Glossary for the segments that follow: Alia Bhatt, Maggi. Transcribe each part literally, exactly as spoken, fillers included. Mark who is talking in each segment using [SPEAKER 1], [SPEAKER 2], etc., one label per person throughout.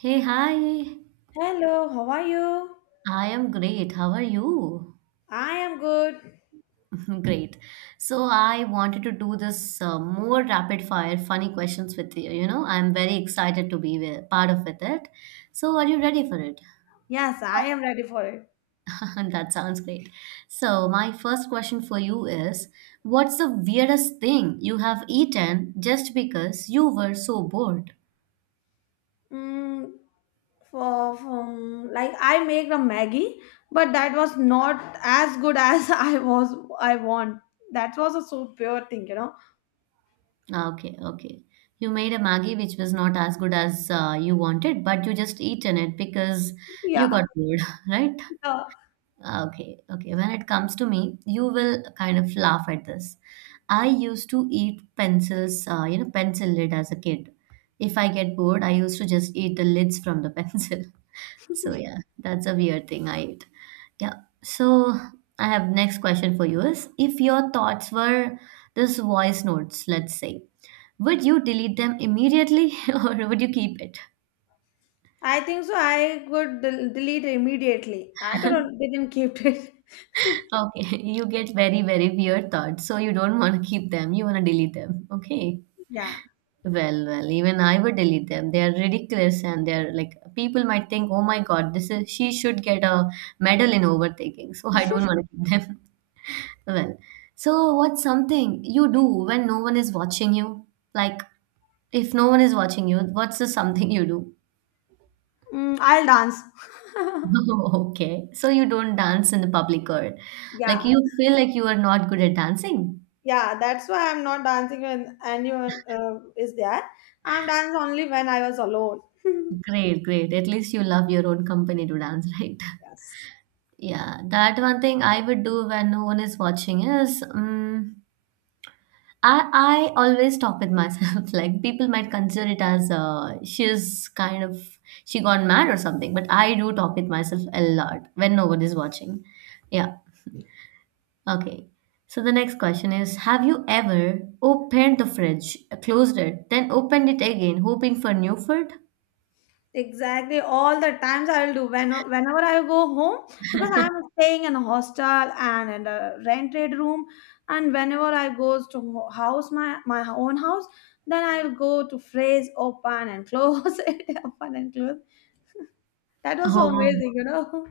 [SPEAKER 1] Hey, hi.
[SPEAKER 2] Hello, how are you?
[SPEAKER 1] I am great. How are you?
[SPEAKER 2] I am good.
[SPEAKER 1] Great. So I wanted to do this uh, more rapid fire funny questions with you. You know, I'm very excited to be with, part of with it. So are you ready for it?
[SPEAKER 2] Yes, I am ready for it.
[SPEAKER 1] That sounds great. So my first question for you is, what's the weirdest thing you have eaten just because you were so bored?
[SPEAKER 2] Mm, for, from like I make a Maggie, but that was not as good as I was I want. That was a so pure thing, you know.
[SPEAKER 1] Okay, okay. You made a Maggi which was not as good as uh, you wanted, but you just eaten it because you
[SPEAKER 2] Yeah,
[SPEAKER 1] got bored, right?
[SPEAKER 2] uh,
[SPEAKER 1] Okay, okay. When it comes to me, you will kind of laugh at this. I used to eat pencils, uh, you know, pencil lid as a kid. If I get bored, I used to just eat the lids from the pencil. So yeah, that's a weird thing I eat. Yeah. So I have next question for you is if your thoughts were this voice notes, let's say would you delete them immediately, or would you keep it?
[SPEAKER 2] I think so. I could del- delete immediately. I don't know. They didn't keep it.
[SPEAKER 1] Okay, you get very, very weird thoughts. So you don't want to keep them, you want to delete them. Okay.
[SPEAKER 2] Yeah,
[SPEAKER 1] Well, well, even I would delete them. They are ridiculous and they're like people might think, oh my God, this is she should get a medal in overthinking. So I don't want to keep them. Well, so what's something you do when no one is watching you? Like if no one is watching you, what's the something you do?
[SPEAKER 2] mm, I'll dance.
[SPEAKER 1] Okay. So you don't dance in the public or
[SPEAKER 2] yeah.
[SPEAKER 1] like you feel like you are not good at dancing?
[SPEAKER 2] Yeah, that's why I'm not dancing when anyone uh, is there. I'm dance only when I was alone.
[SPEAKER 1] Great, great. At least you love your own company to dance, right?
[SPEAKER 2] Yes.
[SPEAKER 1] Yeah, that one thing I would do when no one is watching is, um, I I always talk with myself. Like people might consider it as, uh, she's kind of she gone mad or something, but I do talk with myself a lot when no one is watching. Yeah. Okay. So the next question is, have you ever opened the fridge, closed it, then opened it again, hoping for new food?
[SPEAKER 2] Exactly, all the times I'll do when whenever I go home because I'm staying in a hostel and in a rented room, and whenever I goes to ho- house my my own house, then I'll go to phrase open and close it, open and close. That was so
[SPEAKER 1] Oh,
[SPEAKER 2] amazing, you know.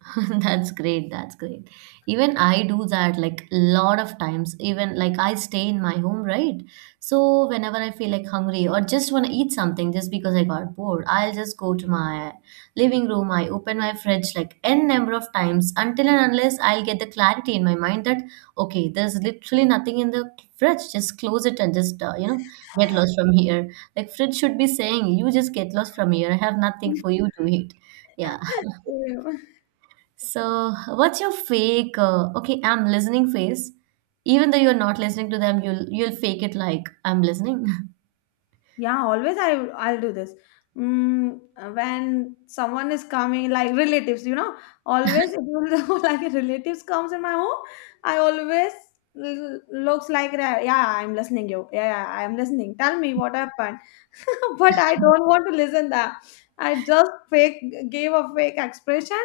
[SPEAKER 1] that's great. That's great. Even I do that like a lot of times. Even like I stay in my home, right? So whenever I feel like hungry or just want to eat something just because I got bored, I'll just go to my living room. I open my fridge like n number of times until and unless I'll get the clarity in my mind that okay, there's literally nothing in the fridge. Just close it and just, uh, you know, get lost from here. Like fridge should be saying, you just get lost from here. I have nothing for you to eat. Yeah,
[SPEAKER 2] Same.
[SPEAKER 1] so, what's your fake? Uh, okay, I'm listening face. Even though you're not listening to them, you'll you'll fake it like I'm listening.
[SPEAKER 2] Yeah, always I I'll do this. Mm, when someone is coming, like relatives, you know, always it will like relatives comes in my home. I always l- looks like that. Yeah, I'm listening you. Yeah, yeah, I'm listening. Tell me what happened. But I don't want to listen that. I just fake gave a fake expression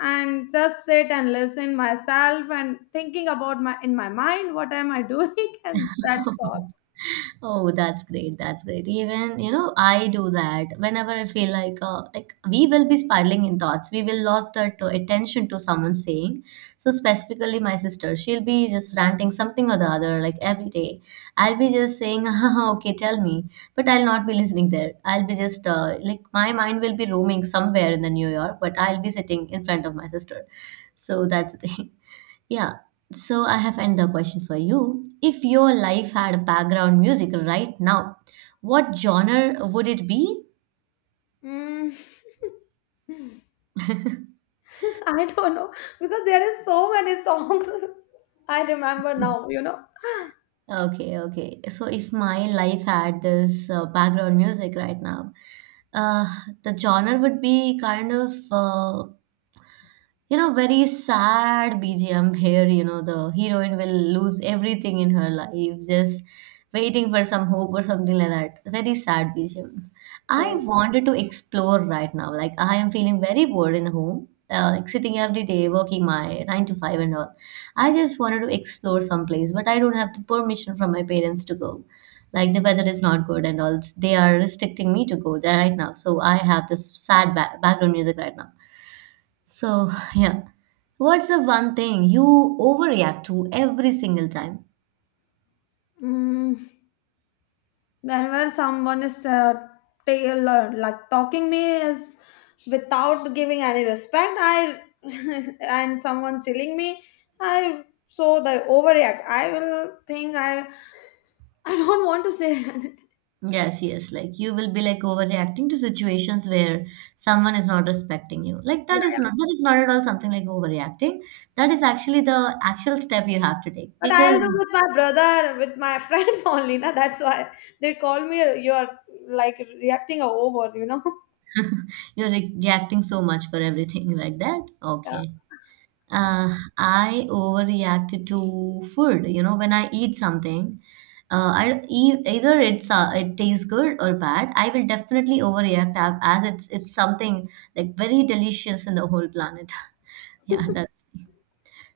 [SPEAKER 2] and just sit and listen myself and thinking about my in my mind what am I doing and that's all.
[SPEAKER 1] Oh, that's great. That's great. Even, you know, I do that whenever I feel like, uh, like we will be spiraling in thoughts. We will lost that, uh, attention to someone saying. So specifically my sister, she'll be just ranting something or the other like every day. I'll be just saying, "Okay, tell me." But I'll not be listening there. I'll be just, uh, like my mind will be roaming somewhere in the New York, but I'll be sitting in front of my sister. So that's the thing. Yeah, so I have another question for you. If your life had background music right now, what genre would it be?
[SPEAKER 2] Mm. I don't know because there is so many songs I remember now, you know.
[SPEAKER 1] Okay, okay. So if my life had this, uh, background music right now, uh, the genre would be kind of, uh, you know, very sad bgm here, you know, the heroine will lose everything in her life just waiting for some hope or something like that, very sad bgm I
[SPEAKER 2] Okay.
[SPEAKER 1] wanted to explore right now, like I am feeling very bored in the home, uh, like sitting every day working my nine to five and all. I just wanted to explore someplace, but I don't have the permission from my parents to go, like the weather is not good and all, they are restricting me to go there right now, so I have this sad ba- background music right now. So, yeah. What's the one thing you overreact to every single time?
[SPEAKER 2] Mm, whenever someone is uh, ta- uh, like talking me is without giving any respect, I and someone chilling me, I so they overreact. I will think I I don't want to say anything.
[SPEAKER 1] Yes, yes. Like you will be like overreacting to situations where someone is not respecting you. Like
[SPEAKER 2] Yeah,
[SPEAKER 1] that is
[SPEAKER 2] yeah.
[SPEAKER 1] not that is not at all something like overreacting. That is actually the actual step you have to take
[SPEAKER 2] But I'll
[SPEAKER 1] because
[SPEAKER 2] do with my brother, with my friends only. Na, that's why they call me. You are like reacting over, you know.
[SPEAKER 1] you're re- reacting so much for everything like that.
[SPEAKER 2] Yeah.
[SPEAKER 1] Okay. Uh, I overreacted to food. You know, when I eat something, uh, I e- either it's, uh, it tastes good or bad. I will definitely overreact a- as it's it's something like very delicious in the whole planet. Yeah, that's.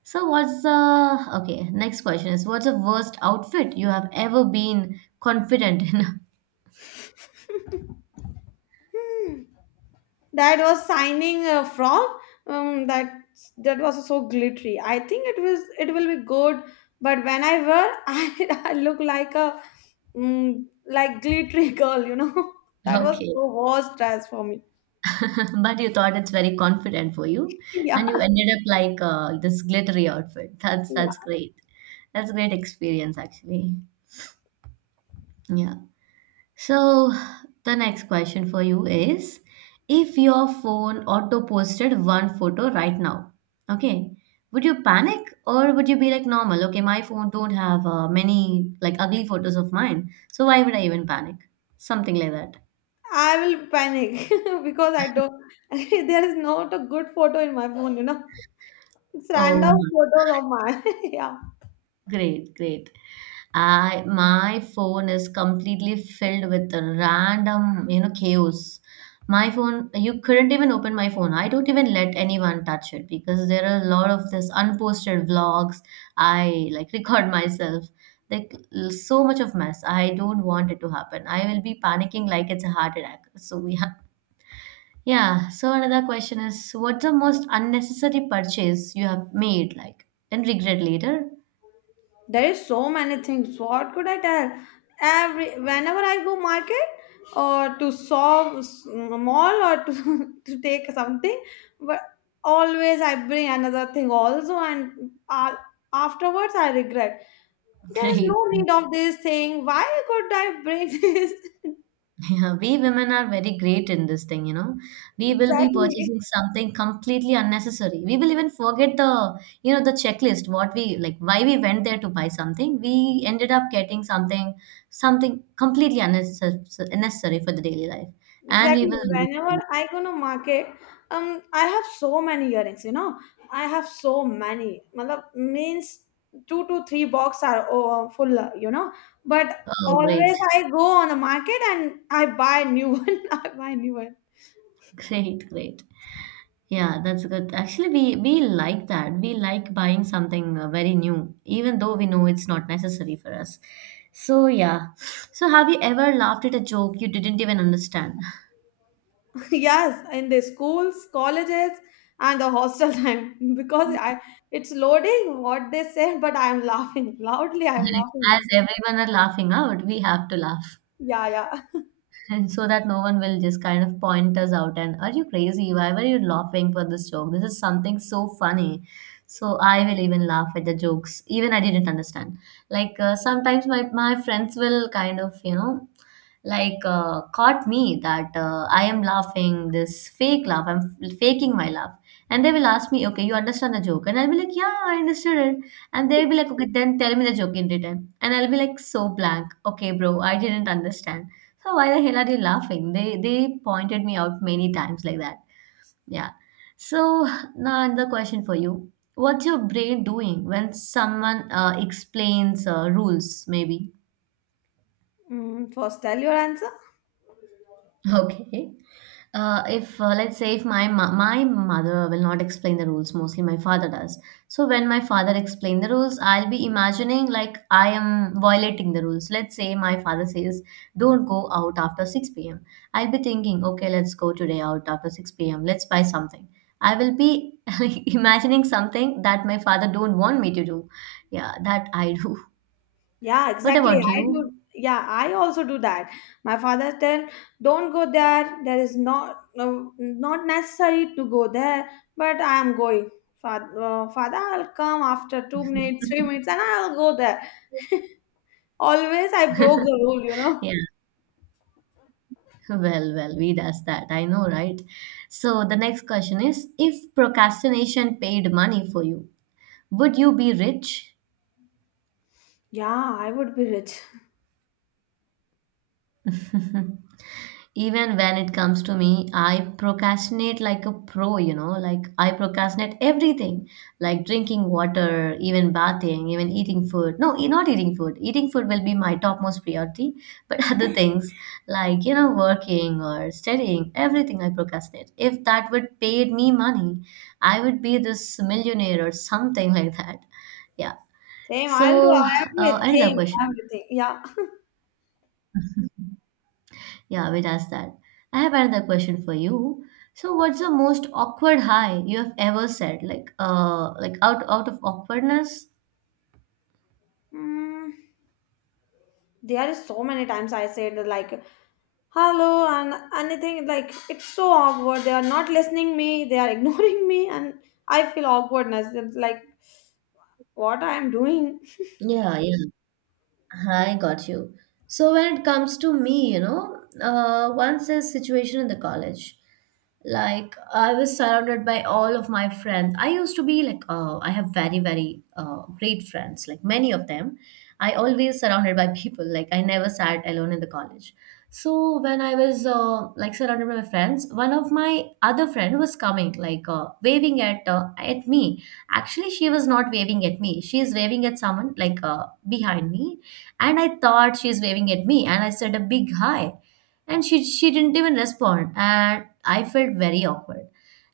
[SPEAKER 1] So what's the okay? Next question is, what's the worst outfit you have ever been confident in?
[SPEAKER 2] Hmm. That was signing uh, from um, that that was so glittery. I think it was it will be good, but when I wear, I, I look like a mm, like glittery girl. You know that was
[SPEAKER 1] Okay.
[SPEAKER 2] so worst dress for me.
[SPEAKER 1] But you thought it's very confident for you,
[SPEAKER 2] Yeah,
[SPEAKER 1] and you ended up like, uh, this glittery outfit. That's that's
[SPEAKER 2] yeah.
[SPEAKER 1] great. That's a great experience, actually. Yeah. So the next question for you is, if your phone auto posted one photo right now, okay, would you panic or would you be like normal? Okay, my phone don't have, uh, many like ugly photos of mine, so why would I even panic? Something like that.
[SPEAKER 2] I will panic because I don't. There is not a good photo in my phone. You know, it's
[SPEAKER 1] Oh,
[SPEAKER 2] random photos of mine. yeah.
[SPEAKER 1] great, great. I my phone is completely filled with random, you know, chaos. My phone, you couldn't even open my phone. I don't even let anyone touch it because there are a lot of this unposted vlogs. I like record myself. Like l- so much of mess. I don't want it to happen. I will be panicking like it's a heart attack. So we have yeah. So another question is, what's the most unnecessary purchase you have made, like, and regret later?
[SPEAKER 2] There is so many things, what could I tell? Every whenever I go market or to shop s- mall or to, to take something, but always I bring another thing also, and uh, afterwards I regret, there is
[SPEAKER 1] Great.
[SPEAKER 2] no need of this thing, why could I bring this.
[SPEAKER 1] Yeah, we women are very great in this thing, you know. We will be
[SPEAKER 2] Exactly
[SPEAKER 1] purchasing something completely unnecessary. We will even forget the, you know, the checklist, what we like, why we went there to buy something. We ended up getting something, something completely unnecessary, unnecessary for the daily life. And we
[SPEAKER 2] Exactly.
[SPEAKER 1] will regret
[SPEAKER 2] Whenever
[SPEAKER 1] it.
[SPEAKER 2] I go to market, um, I have so many earrings. You know, I have so many. Matlab, means two to three box are oh, um, full. You know, but
[SPEAKER 1] Oh, great,
[SPEAKER 2] always I go on the market and I buy new one. I buy new one.
[SPEAKER 1] great, great. Yeah, that's good. Actually, we we like that. We like buying something, uh, very new, even though we know it's not necessary for us. So yeah. So have you ever laughed at a joke you didn't even understand?
[SPEAKER 2] Yes, in the schools, colleges, and the hostel time because I it's loading what they say, but I'm laughing loudly. I'm
[SPEAKER 1] Like, as
[SPEAKER 2] laughing.
[SPEAKER 1] everyone are laughing out, we have to laugh.
[SPEAKER 2] Yeah, yeah.
[SPEAKER 1] And so that no one will just kind of point us out and are you crazy? Why were you laughing for this joke? This is something so funny. So I will even laugh at the jokes, even I didn't understand. Like, uh, sometimes my, my friends will kind of, you know, like, uh, caught me that, uh, I am laughing this fake laugh. I'm f- faking my laugh, and they will ask me, "Okay, you understand the joke?" And I'll be like, "Yeah, I understood it." And they'll be like, "Okay, then tell me the joke in return." And I'll be like, so blank. Okay, bro, I didn't understand. So why the hell are you laughing? They they pointed me out many times like that. Yeah. So now another question for you. What's your brain doing when someone, uh, explains, uh, rules? Maybe.
[SPEAKER 2] Mm, first, tell your answer.
[SPEAKER 1] Okay. Uh, if, uh, let's say if my mo- my mother will not explain the rules, mostly my father does. So when my father explain the rules, I'll be imagining like I am violating the rules. Let's say my father says, "Don't go out after six p m" I'll be thinking, "Okay, let's go today out after six p m. Let's buy something." I will be like, imagining something that my father don't want me to do. Yeah, that I do.
[SPEAKER 2] Yeah,
[SPEAKER 1] What
[SPEAKER 2] exactly.
[SPEAKER 1] about
[SPEAKER 2] I do.
[SPEAKER 1] you?
[SPEAKER 2] Yeah, I also do that. My father tell, don't go there. There is not no, not necessary to go there, but I am going. Father, uh, father, I'll come after two minutes, three minutes, and I'll go there. Always, I broke the rule, you
[SPEAKER 1] Yeah.
[SPEAKER 2] know.
[SPEAKER 1] Well, well, we does that. I know, right? So the next question is, if procrastination paid money for you, would you be rich?
[SPEAKER 2] Yeah, I would be rich.
[SPEAKER 1] Even when it comes to me, I procrastinate like a pro, you know, like I procrastinate everything, like drinking water, even bathing, even eating food. No, e- not eating food. Eating food will be my topmost priority, but other things like, you know, working or studying, everything I procrastinate. If that would paid me money, I would be this millionaire or something like that. Yeah.
[SPEAKER 2] Same, I'll do
[SPEAKER 1] So, uh, another
[SPEAKER 2] everything,
[SPEAKER 1] question.
[SPEAKER 2] everything. Yeah.
[SPEAKER 1] Yeah, we'd ask that. I have another question for you. So, what's the most awkward hi you have ever said? Like, uh, like out out of awkwardness?
[SPEAKER 2] Mm. There is so many times I said like hello and anything, like it's so awkward, they are not listening me, they are ignoring me, and I feel awkwardness, it's like what I am doing.
[SPEAKER 1] Yeah, yeah, I got you. So when it comes to me, you know, uh, once a situation in the college. Like I was surrounded by all of my friends. I used to be like, uh, I have very very uh, great friends, like many of them. I always surrounded by people. Like, I never sat alone in the college. So when I was uh, like surrounded by my friends, one of my other friend was coming, like, uh, waving at uh, at me. Actually, she was not waving at me, she is waving at someone like uh, behind me. And I thought she is waving at me, and I said a big hi. And she she didn't even respond. And I felt very awkward.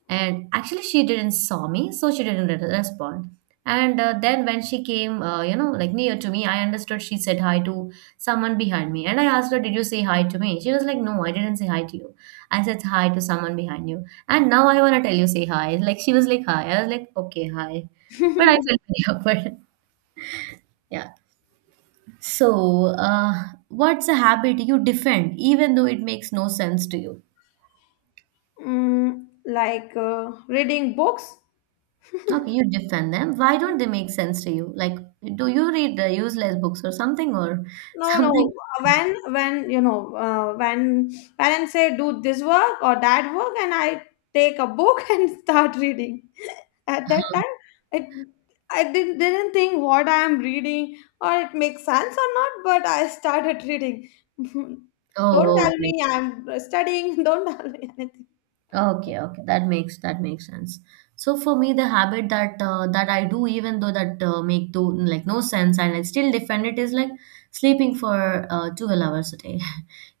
[SPEAKER 1] And actually, she didn't saw me, so she didn't re- respond. And uh, then when she came, uh, you know, like near to me, I understood she said hi to someone behind me. And I asked her, did you say hi to me? She was like, no, I didn't say hi to you. I said hi to someone behind you. And now I want to tell you, say hi. Like, she was like, hi. I was like, okay, hi. But I felt very awkward. Yeah. So, uh, what's a habit you defend even though it makes no sense to you?
[SPEAKER 2] Mm, like uh, reading books.
[SPEAKER 1] Okay, you defend them. Why don't they make sense to you? Like, do you read the useless books or something or
[SPEAKER 2] No, no.
[SPEAKER 1] something?
[SPEAKER 2] When when you know uh, when parents say do this work or that work, and I take a book and start reading. At that time, it I didn't didn't think what I am reading or it makes sense or not, but I started reading. Don't
[SPEAKER 1] Oh, oh,
[SPEAKER 2] tell
[SPEAKER 1] great.
[SPEAKER 2] me I'm studying. Don't tell me anything.
[SPEAKER 1] Okay, okay, that makes that makes sense. So for me, the habit that uh, that I do, even though that uh, make do like no sense, and I still defend it, is like sleeping for uh, twelve hours a day.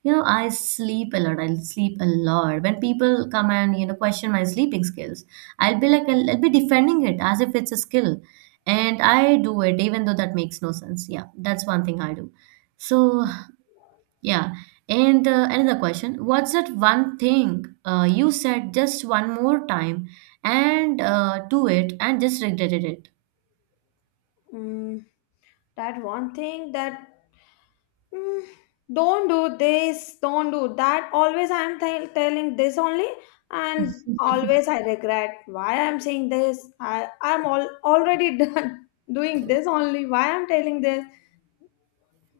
[SPEAKER 1] You know, I sleep a lot. I sleep a lot. When people come and, you know, question my sleeping skills, I'll be like I'll, I'll be defending it as if it's a skill, and I do it even though that makes no sense. Yeah, that's one thing I do. So yeah. And uh, another question, what's that one thing uh, you said just one more time and uh, do it and just regretted it?
[SPEAKER 2] Mm, that one thing that "Mm, don't do this, don't do that. Always I'm tell telling this only, and always I regret why I'm saying this. I I'm all already done doing this only. Why I'm telling this?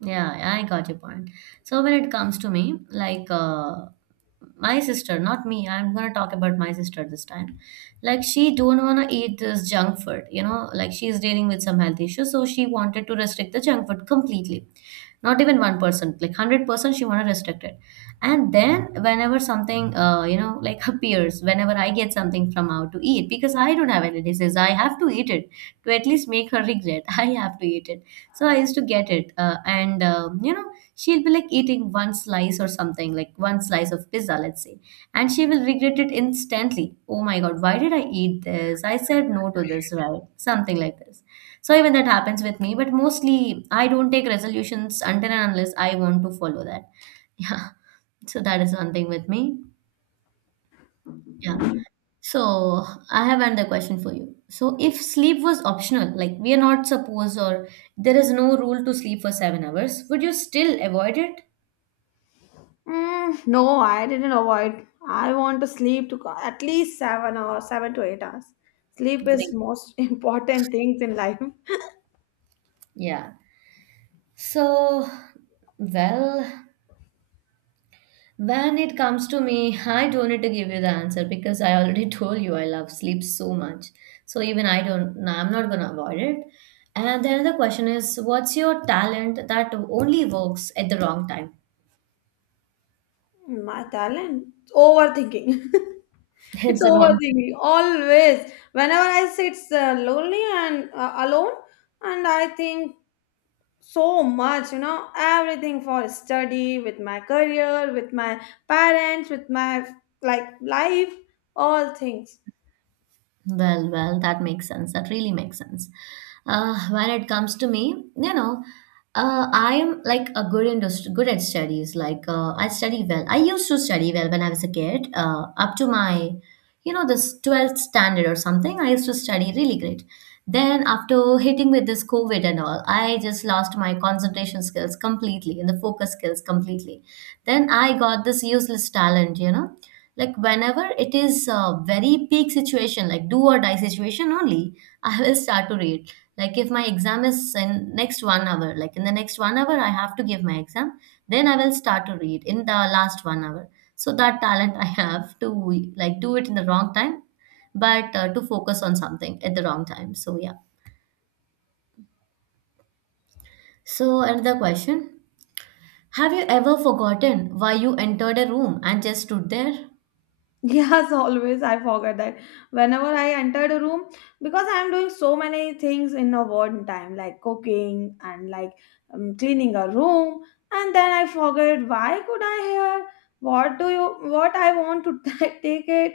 [SPEAKER 1] Yeah, I got your point. So when it comes to me, like, uh, my sister, not me. I'm gonna talk about my sister this time. Like, she don't wanna eat this junk food, you know. Like, she's dealing with some health issues, so she wanted to restrict the junk food completely. Not even one percent, like one hundred percent, she wanna restrict it. And then whenever something, uh, you know like appears, whenever I get something from out to eat, because I don't have any disease, I have to eat it. To at least make her regret, I have to eat it. So I used to get it, uh, and, um, you know, she'll be like eating one slice or something, like one slice of pizza, let's say. And she will regret it instantly. Oh my god, why did I eat this? I said no to this, right? Something like this. So even that happens with me, but mostly I don't take resolutions until and unless I want to follow that. Yeah. So that is one thing with me. Yeah. So I have another question for you. So if sleep was optional, like we are not supposed, or there is no rule to sleep for seven hours, would you still avoid it?
[SPEAKER 2] Mm, no, I didn't avoid. I want to sleep to co- at least seven or seven to eight hours. Sleep is
[SPEAKER 1] Great.
[SPEAKER 2] most important things in life.
[SPEAKER 1] Yeah. So, well, when it comes to me, I don't need to give you the answer, because I already told you I love sleep so much. So even I don't, no, I'm not gonna avoid it. And then the question is, what's your talent that only works at the wrong time?
[SPEAKER 2] My talent? Overthinking. It's
[SPEAKER 1] It's a wrong.
[SPEAKER 2] overthinking. Always. Whenever I sit uh, lonely and uh, alone, and I think so much, you know, everything for study, with my career, with my parents, with my like life, all things.
[SPEAKER 1] Well, well, that makes sense. That really makes sense. Uh, when it comes to me, you know, uh, I am like a good industry, good at studies. Like, uh, I study well. I used to study well when I was a kid, uh, up to my, you know, this twelfth standard or something. I used to study really great. Then after hitting with this COVID and all, I just lost my concentration skills completely and the focus skills completely. Then I got this useless talent, you know, like whenever it is a very peak situation, like do or die situation only, I will start to read. Like, if my exam is in next one hour, like in the next one hour I have to give my exam, then I will start to read in the last one hour. So that talent I have to, like, do it in the wrong time. But uh, to focus on something at the wrong time. So yeah. So another question, have you ever forgotten why you entered a room and just stood there?
[SPEAKER 2] Yes, always. I forget that. Whenever I entered a room, because I'm doing so many things in a one time, like cooking and like um, cleaning a room, and then I forget why could I hear what do you what I want to take it.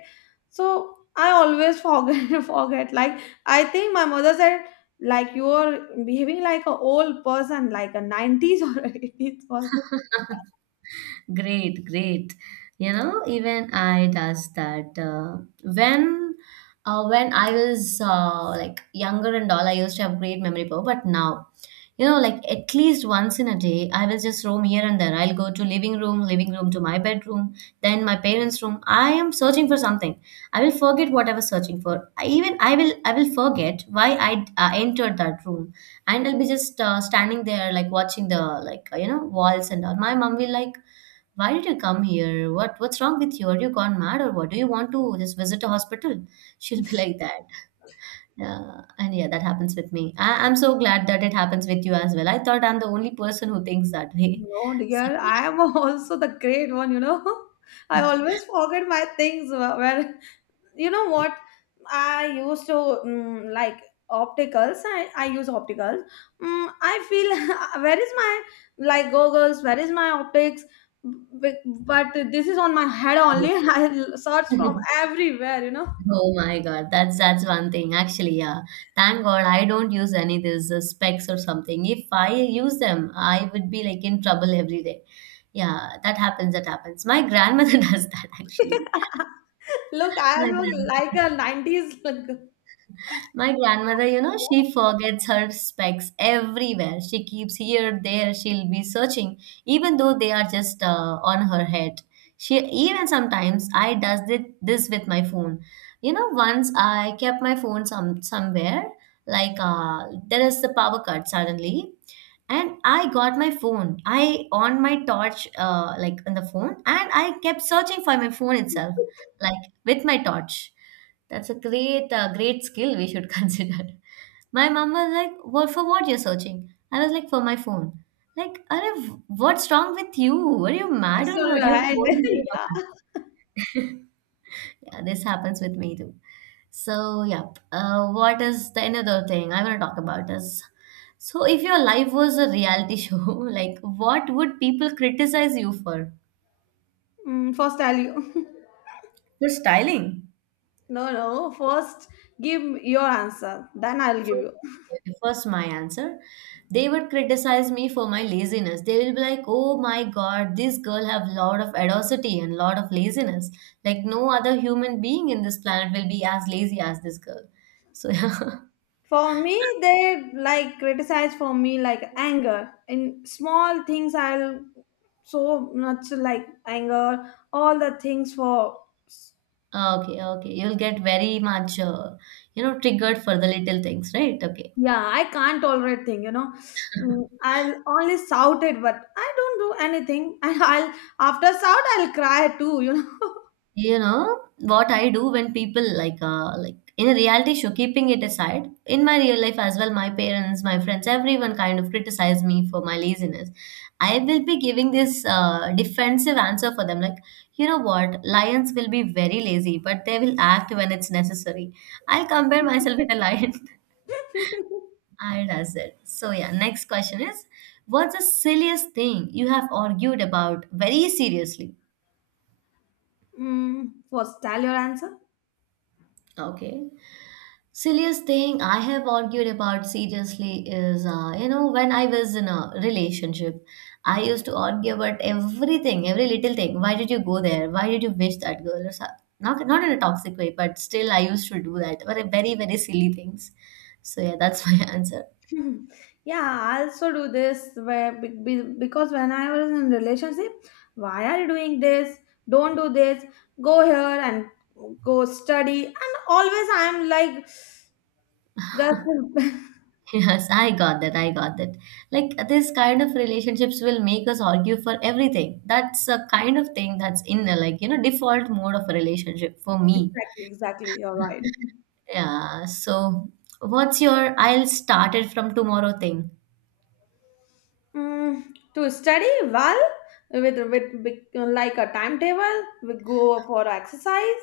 [SPEAKER 2] So I always forget forget. Like I think my mother said, like you're behaving like a old person, like a nineties or eighties person.
[SPEAKER 1] Great, great. You know, even I does that. Uh, when, uh, when I was uh, like younger and all, I used to have great memory power. But now, you know, like at least once in a day, I will just roam here and there. I'll go to living room, living room to my bedroom, then my parents' room. I am searching for something. I will forget what I was searching for. I, even I will, I will forget why I uh, entered that room, and I'll be just uh, standing there like watching the like, uh, you know walls and all. My mom will like, why did you come here? What what's wrong with you? Are you gone mad or what? Do you want to just visit a hospital? She'll be like that. Uh, and yeah, that happens with me. I, I'm so glad that it happens with you as well. I thought I'm the only person who thinks that way.
[SPEAKER 2] No, dear, I am also the great one, you know. I always forget my things. wh- Where you know what? I used to mm, like opticals. I, I use opticals. Mm, I feel where is my like goggles? Where is my optics? B- But this is on my head only. I search
[SPEAKER 1] So,
[SPEAKER 2] from everywhere, you know.
[SPEAKER 1] oh my God, that's that's one thing. Actually, yeah. Thank God I don't use any of these uh, specs or something. If I use them, I would be like in trouble every day. Yeah, that happens. That happens. My grandmother does that actually.
[SPEAKER 2] Look, I
[SPEAKER 1] My
[SPEAKER 2] look like
[SPEAKER 1] grandmother.
[SPEAKER 2] a nineties look.
[SPEAKER 1] My grandmother, you know, she forgets her specs everywhere. She keeps here, there, she'll be searching, even though they are just uh, on her head. She even sometimes I does thi- this with my phone. You know, once I kept my phone some somewhere, like, uh, there is the power cut suddenly, and I got my phone, I on my torch, uh, like in the phone, and I kept searching for my phone itself, like with my torch. That's a great uh, great skill we should consider. My mom was like, well, for what you're searching? I was like, for my phone. Like, "Arey, what's wrong with you? Are you mad
[SPEAKER 2] It's
[SPEAKER 1] or
[SPEAKER 2] on
[SPEAKER 1] what?
[SPEAKER 2] your
[SPEAKER 1] Your
[SPEAKER 2] head.
[SPEAKER 1] phone is in
[SPEAKER 2] Yeah.
[SPEAKER 1] your" yeah, this happens with me too. So, yeah. Uh, what is the another thing I want to talk about is, so if your life was a reality show, like what would people criticize you for?
[SPEAKER 2] Mm, first, I'll you.
[SPEAKER 1] For styling.
[SPEAKER 2] No, no. First, give your answer. Then I'll give
[SPEAKER 1] First,
[SPEAKER 2] you.
[SPEAKER 1] okay, first my answer. They would criticize me for my laziness. They will be like, "Oh my God, this girl have lot of audacity and lot of laziness. Like no other human being in this planet will be as lazy as this girl." So yeah.
[SPEAKER 2] For me, they like criticize for me like anger in small things. I'll so much like anger. All the things for
[SPEAKER 1] Ah, okay, okay. You'll get very much, uh, you know, triggered for the little things, right? Okay.
[SPEAKER 2] yeah. I can't tolerate thing. You know, Mm, I'll only shout it, but I don't do anything. And I'll after shout, I'll cry too. You know.
[SPEAKER 1] You know what I do when people like, uh, like in a reality show, keeping it aside, in my real life as well, my parents, my friends, everyone kind of criticize me for my laziness. I will be giving this uh, defensive answer for them, like, you know what, lions will be very lazy, but they will act when it's necessary. I'll compare myself with a lion. I does it. So yeah, next question is, what's the silliest thing you have argued about very seriously?
[SPEAKER 2] mm, first, tell your answer.
[SPEAKER 1] Okay. Silliest thing I have argued about seriously is, uh, you know, when I was in a relationship, I used to argue about everything, every little thing. Why did you go there? Why did you wish that girl? Or so- not, not in a toxic way, but still I used to do that. Very, very, very silly things. So yeah, that's my answer.
[SPEAKER 2] Mhm. Yeah, I also do this, where be- be- because when I was in relationship, why are you doing this, don't do this, go here and go study, and always I'm like, that's
[SPEAKER 1] Yes, I got that. I got that. Like, this kind of relationships will make us argue for everything. That's a kind of thing that's in the, like, you know, default mode of a relationship for me.
[SPEAKER 2] exactly, exactly, you're right.
[SPEAKER 1] Yeah. So what's your I'll start it from tomorrow thing?
[SPEAKER 2] Mm, to study well, with, with with, like a timetable we go for exercise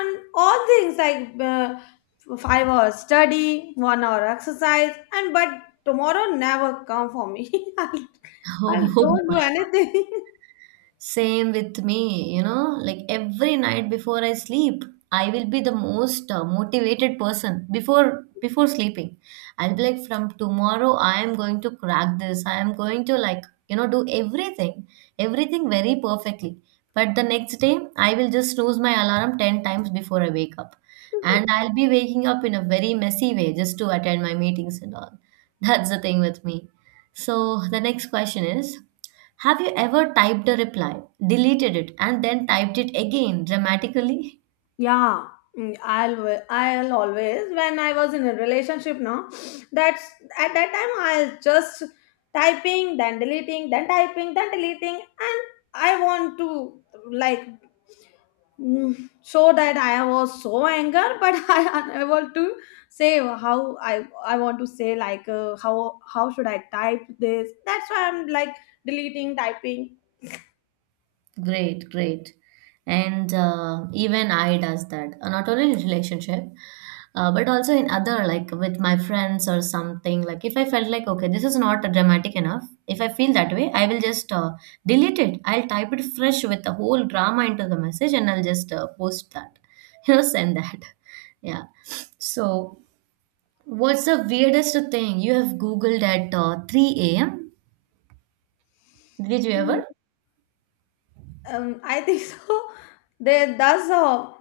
[SPEAKER 2] and all things like uh, five hours study, one hour exercise, and but tomorrow never come for me. i i
[SPEAKER 1] Oh,
[SPEAKER 2] don't do anything.
[SPEAKER 1] same with me, you know, like every night before I sleep, I will be the most uh, motivated person before before sleeping. I'll be like, from tomorrow I am going to crack this. I am going to, like, you know, do everything, everything very perfectly. But the next day, I will just snooze my alarm ten times before I wake up. And I'll be waking up in a very messy way just to attend my meetings and all. That's the thing with me. So the next question is, have you ever typed a reply, deleted it, and then typed it again dramatically?
[SPEAKER 2] Yeah, mm, I'll wa- I'll always when I was in a relationship now, that's at that time I'll just typing, then deleting, then typing, then deleting, and I want to like mm, show that I was so anger, but I unable to say how I I want to say, like uh, how how should I type this, that's why I'm like deleting typing.
[SPEAKER 1] Great, great. And uh, even I does that. Uh, Not only in relationship, uh, but also in other like with my friends or something. Like if I felt like okay, this is not dramatic enough. If I feel that way, I will just uh, delete it. I'll type it fresh with the whole drama into the message, and I'll just uh, post that. You know, send that. Yeah. So what's the weirdest thing you have Googled at uh, three a m? Did you
[SPEAKER 2] Mm.
[SPEAKER 1] ever?
[SPEAKER 2] Um, I think so. There, does a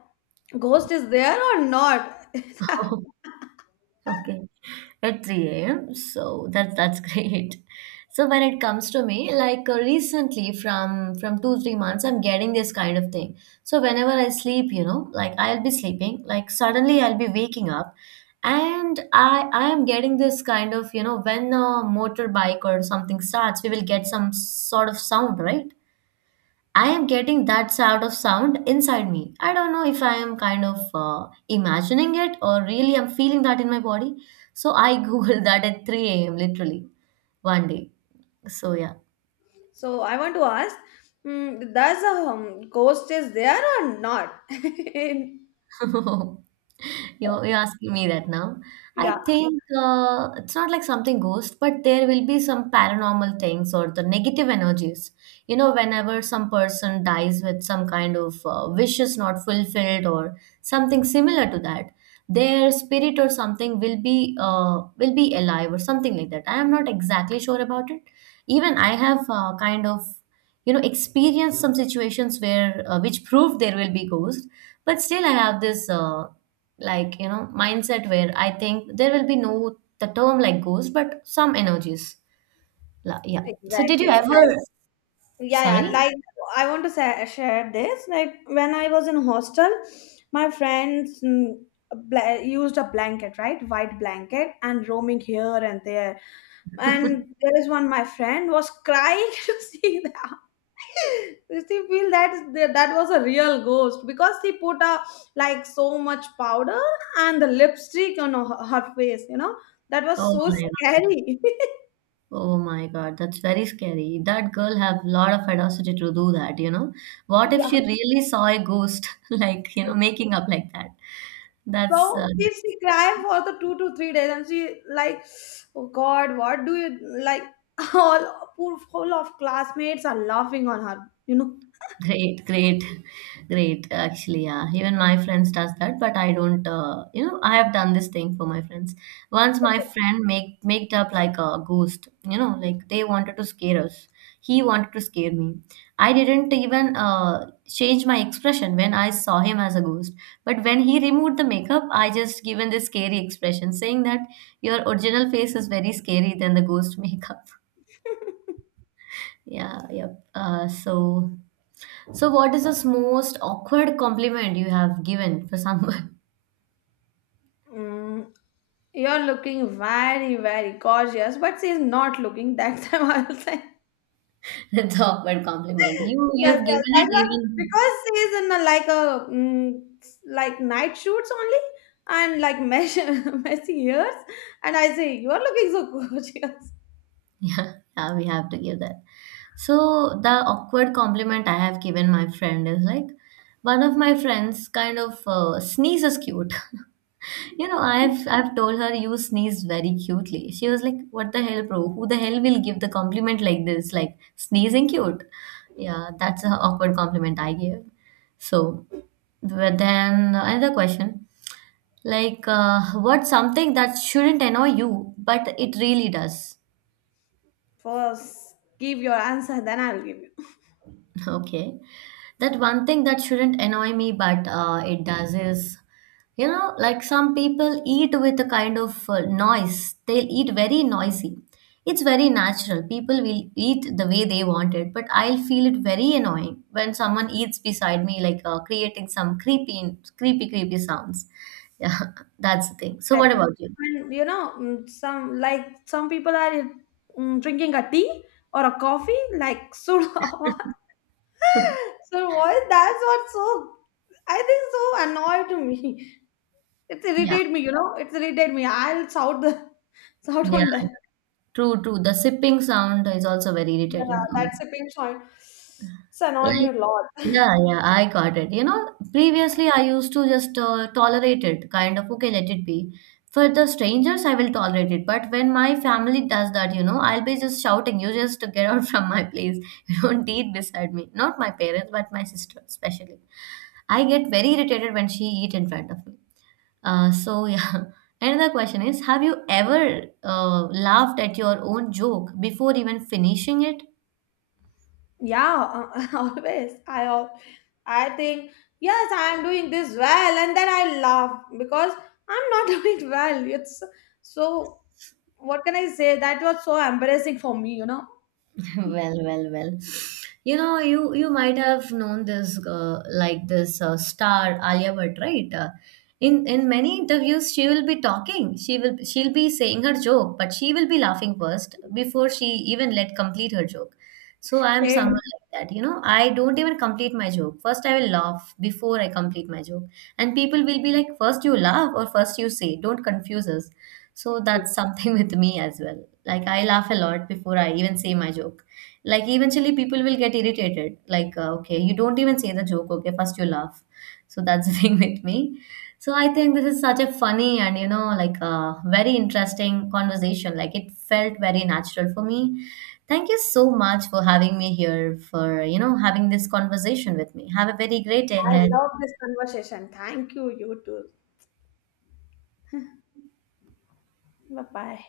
[SPEAKER 2] ghost is there or not?
[SPEAKER 1] Oh, okay. At three a m. So that's that's great. So when it comes to me, like uh, recently from from two three months, I'm getting this kind of thing. So whenever I sleep, you know, like I'll be sleeping, like suddenly I'll be waking up, and I I am getting this kind of, you know, when a motorbike or something starts, we will get some sort of sound, right? I am getting that sort of sound inside me. I don't know if I am kind of uh, imagining it or really I'm feeling that in my body. So I googled that at three a m literally one day. So yeah.
[SPEAKER 2] So I want to ask, mm, does a um, ghost is there or not? In-
[SPEAKER 1] You you asking me that now? I
[SPEAKER 2] yeah,
[SPEAKER 1] think uh, it's not like something ghost, but there will be some paranormal things or the negative energies. You know, whenever some person dies with some kind of uh, wishes not fulfilled or something similar to that, their spirit or something will be uh, will be alive or something like that. I am not exactly sure about it. Even I have uh, kind of, you know, experienced some situations where uh, which proved there will be ghost, but still I have this uh, like, you know, mindset where I think there will be no the term like ghost, but some energies. La- yeah, so did you
[SPEAKER 2] exactly. Like,
[SPEAKER 1] ever,
[SPEAKER 2] yeah, yeah.
[SPEAKER 1] sorry.
[SPEAKER 2] Like I want to say, share this. Like when I was in hostel, my friends mm, bla- used a blanket, right, white blanket, and roaming here and there. And there is one my friend was crying to see that. She feel that that that was a real ghost, because she put a like so much powder and the lipstick on her, her face you know that was
[SPEAKER 1] Oh
[SPEAKER 2] so
[SPEAKER 1] my god,
[SPEAKER 2] scary.
[SPEAKER 1] oh my god, that's very scary. That girl have a lot of audacity to do that, you know. What if
[SPEAKER 2] Yeah,
[SPEAKER 1] she really saw a ghost like, you know, making up like that? That's
[SPEAKER 2] so
[SPEAKER 1] uh,
[SPEAKER 2] she, she cried for the two to three days, and she like, oh god, what do you like all poor whole of classmates are laughing on her you know
[SPEAKER 1] great, great, great. Actually, yeah, even my friends does that, but I don't. Uh, you know, I have done this thing for my friends. Once my friend make made up like a ghost. You know, like they wanted to scare us. He wanted to scare me. I didn't even uh, change my expression when I saw him as a ghost. But when he removed the makeup, I just given this scary expression, saying that your original face is very scary than the ghost makeup. Yeah, yep. Uh, so. So, what is the most awkward compliment you have given for someone?
[SPEAKER 2] mm, you're looking very very gorgeous, but she's not looking that time. I was like.
[SPEAKER 1] That's awkward compliment. You you
[SPEAKER 2] Yes,
[SPEAKER 1] have given
[SPEAKER 2] yes. I
[SPEAKER 1] it
[SPEAKER 2] thought
[SPEAKER 1] even.
[SPEAKER 2] because he's in a, like a mm, like night shoots only, and like mesh, messy ears, and I say you are looking so gorgeous.
[SPEAKER 1] Yeah, yeah, we have to give that. So the awkward compliment I have given my friend is like one of my friends kind of uh, sneezes cute. You know, I've I've told her you sneezed very cutely. She was like, "What the hell, bro? Who the hell will give the compliment like this? Like sneezing cute." Yeah, that's an awkward compliment I gave. So, but then another question, like, uh, what's something that shouldn't annoy you, but it really does?
[SPEAKER 2] First, give your answer, then I'll give you.
[SPEAKER 1] Okay. That one thing that shouldn't annoy me, but uh, it does is, you know, like some people eat with a kind of uh, noise. They'll eat very noisy. It's very natural. People will eat the way they want it, but I'll feel it very annoying when someone eats beside me, like uh, creating some creepy, creepy, creepy sounds. Yeah, that's the thing. So, what
[SPEAKER 2] Exactly.
[SPEAKER 1] about you?
[SPEAKER 2] And you know, mm, some like some people are mm, drinking a tea or a coffee, like Surawa. So why that's what's so I think so annoyed to me. It's
[SPEAKER 1] Yeah,
[SPEAKER 2] irritate me, you know. It's irritate me. I'll shout the shout
[SPEAKER 1] yeah,
[SPEAKER 2] on that.
[SPEAKER 1] yeah, true, true. The sipping sound is also very
[SPEAKER 2] Yeah,
[SPEAKER 1] irritating to me.
[SPEAKER 2] that sipping sound. It's annoying me
[SPEAKER 1] Like,
[SPEAKER 2] a lot.
[SPEAKER 1] yeah, yeah, I got it. You know, previously I used to just uh, tolerate it, kind of, okay, let it be. For the strangers, I will tolerate it. But when my family does that, you know, I'll be just shouting, you just get out from my place. You don't eat beside me. Not my parents, but my sister, especially. I get very irritated when she eat in front of me. Uh, so yeah. Another question is, have you ever uh, laughed at your own joke before even finishing it?
[SPEAKER 2] Yeah, uh, always. I al- I think yes, I am doing this well, and then I laugh because I'm not doing well. It's so. What can I say? That was so embarrassing for me, you know.
[SPEAKER 1] Well, well, well, you know, you you might have known this uh, like this uh, star Alia Bhatt, right? Uh, in in many interviews she will be talking, she will she'll be saying her joke, but she will be laughing first before she even let complete her joke. So I am
[SPEAKER 2] Same.
[SPEAKER 1] someone like that, you know. I don't even complete my joke first. I will laugh before I complete my joke, and people will be like, first you laugh or first you say, don't confuse us. So that's something with me as well. Like I laugh a lot before I even say my joke. Like eventually people will get irritated, like uh, okay, you don't even say the joke, okay, first you laugh. So that's the thing with me. So I think this is such a funny and, you know, like a very interesting conversation. Like it felt very natural for me. Thank you so much for having me here for, you know, having this conversation with me. Have a very great day
[SPEAKER 2] I
[SPEAKER 1] ahead.
[SPEAKER 2] love this conversation. Thank you. You too. Bye bye.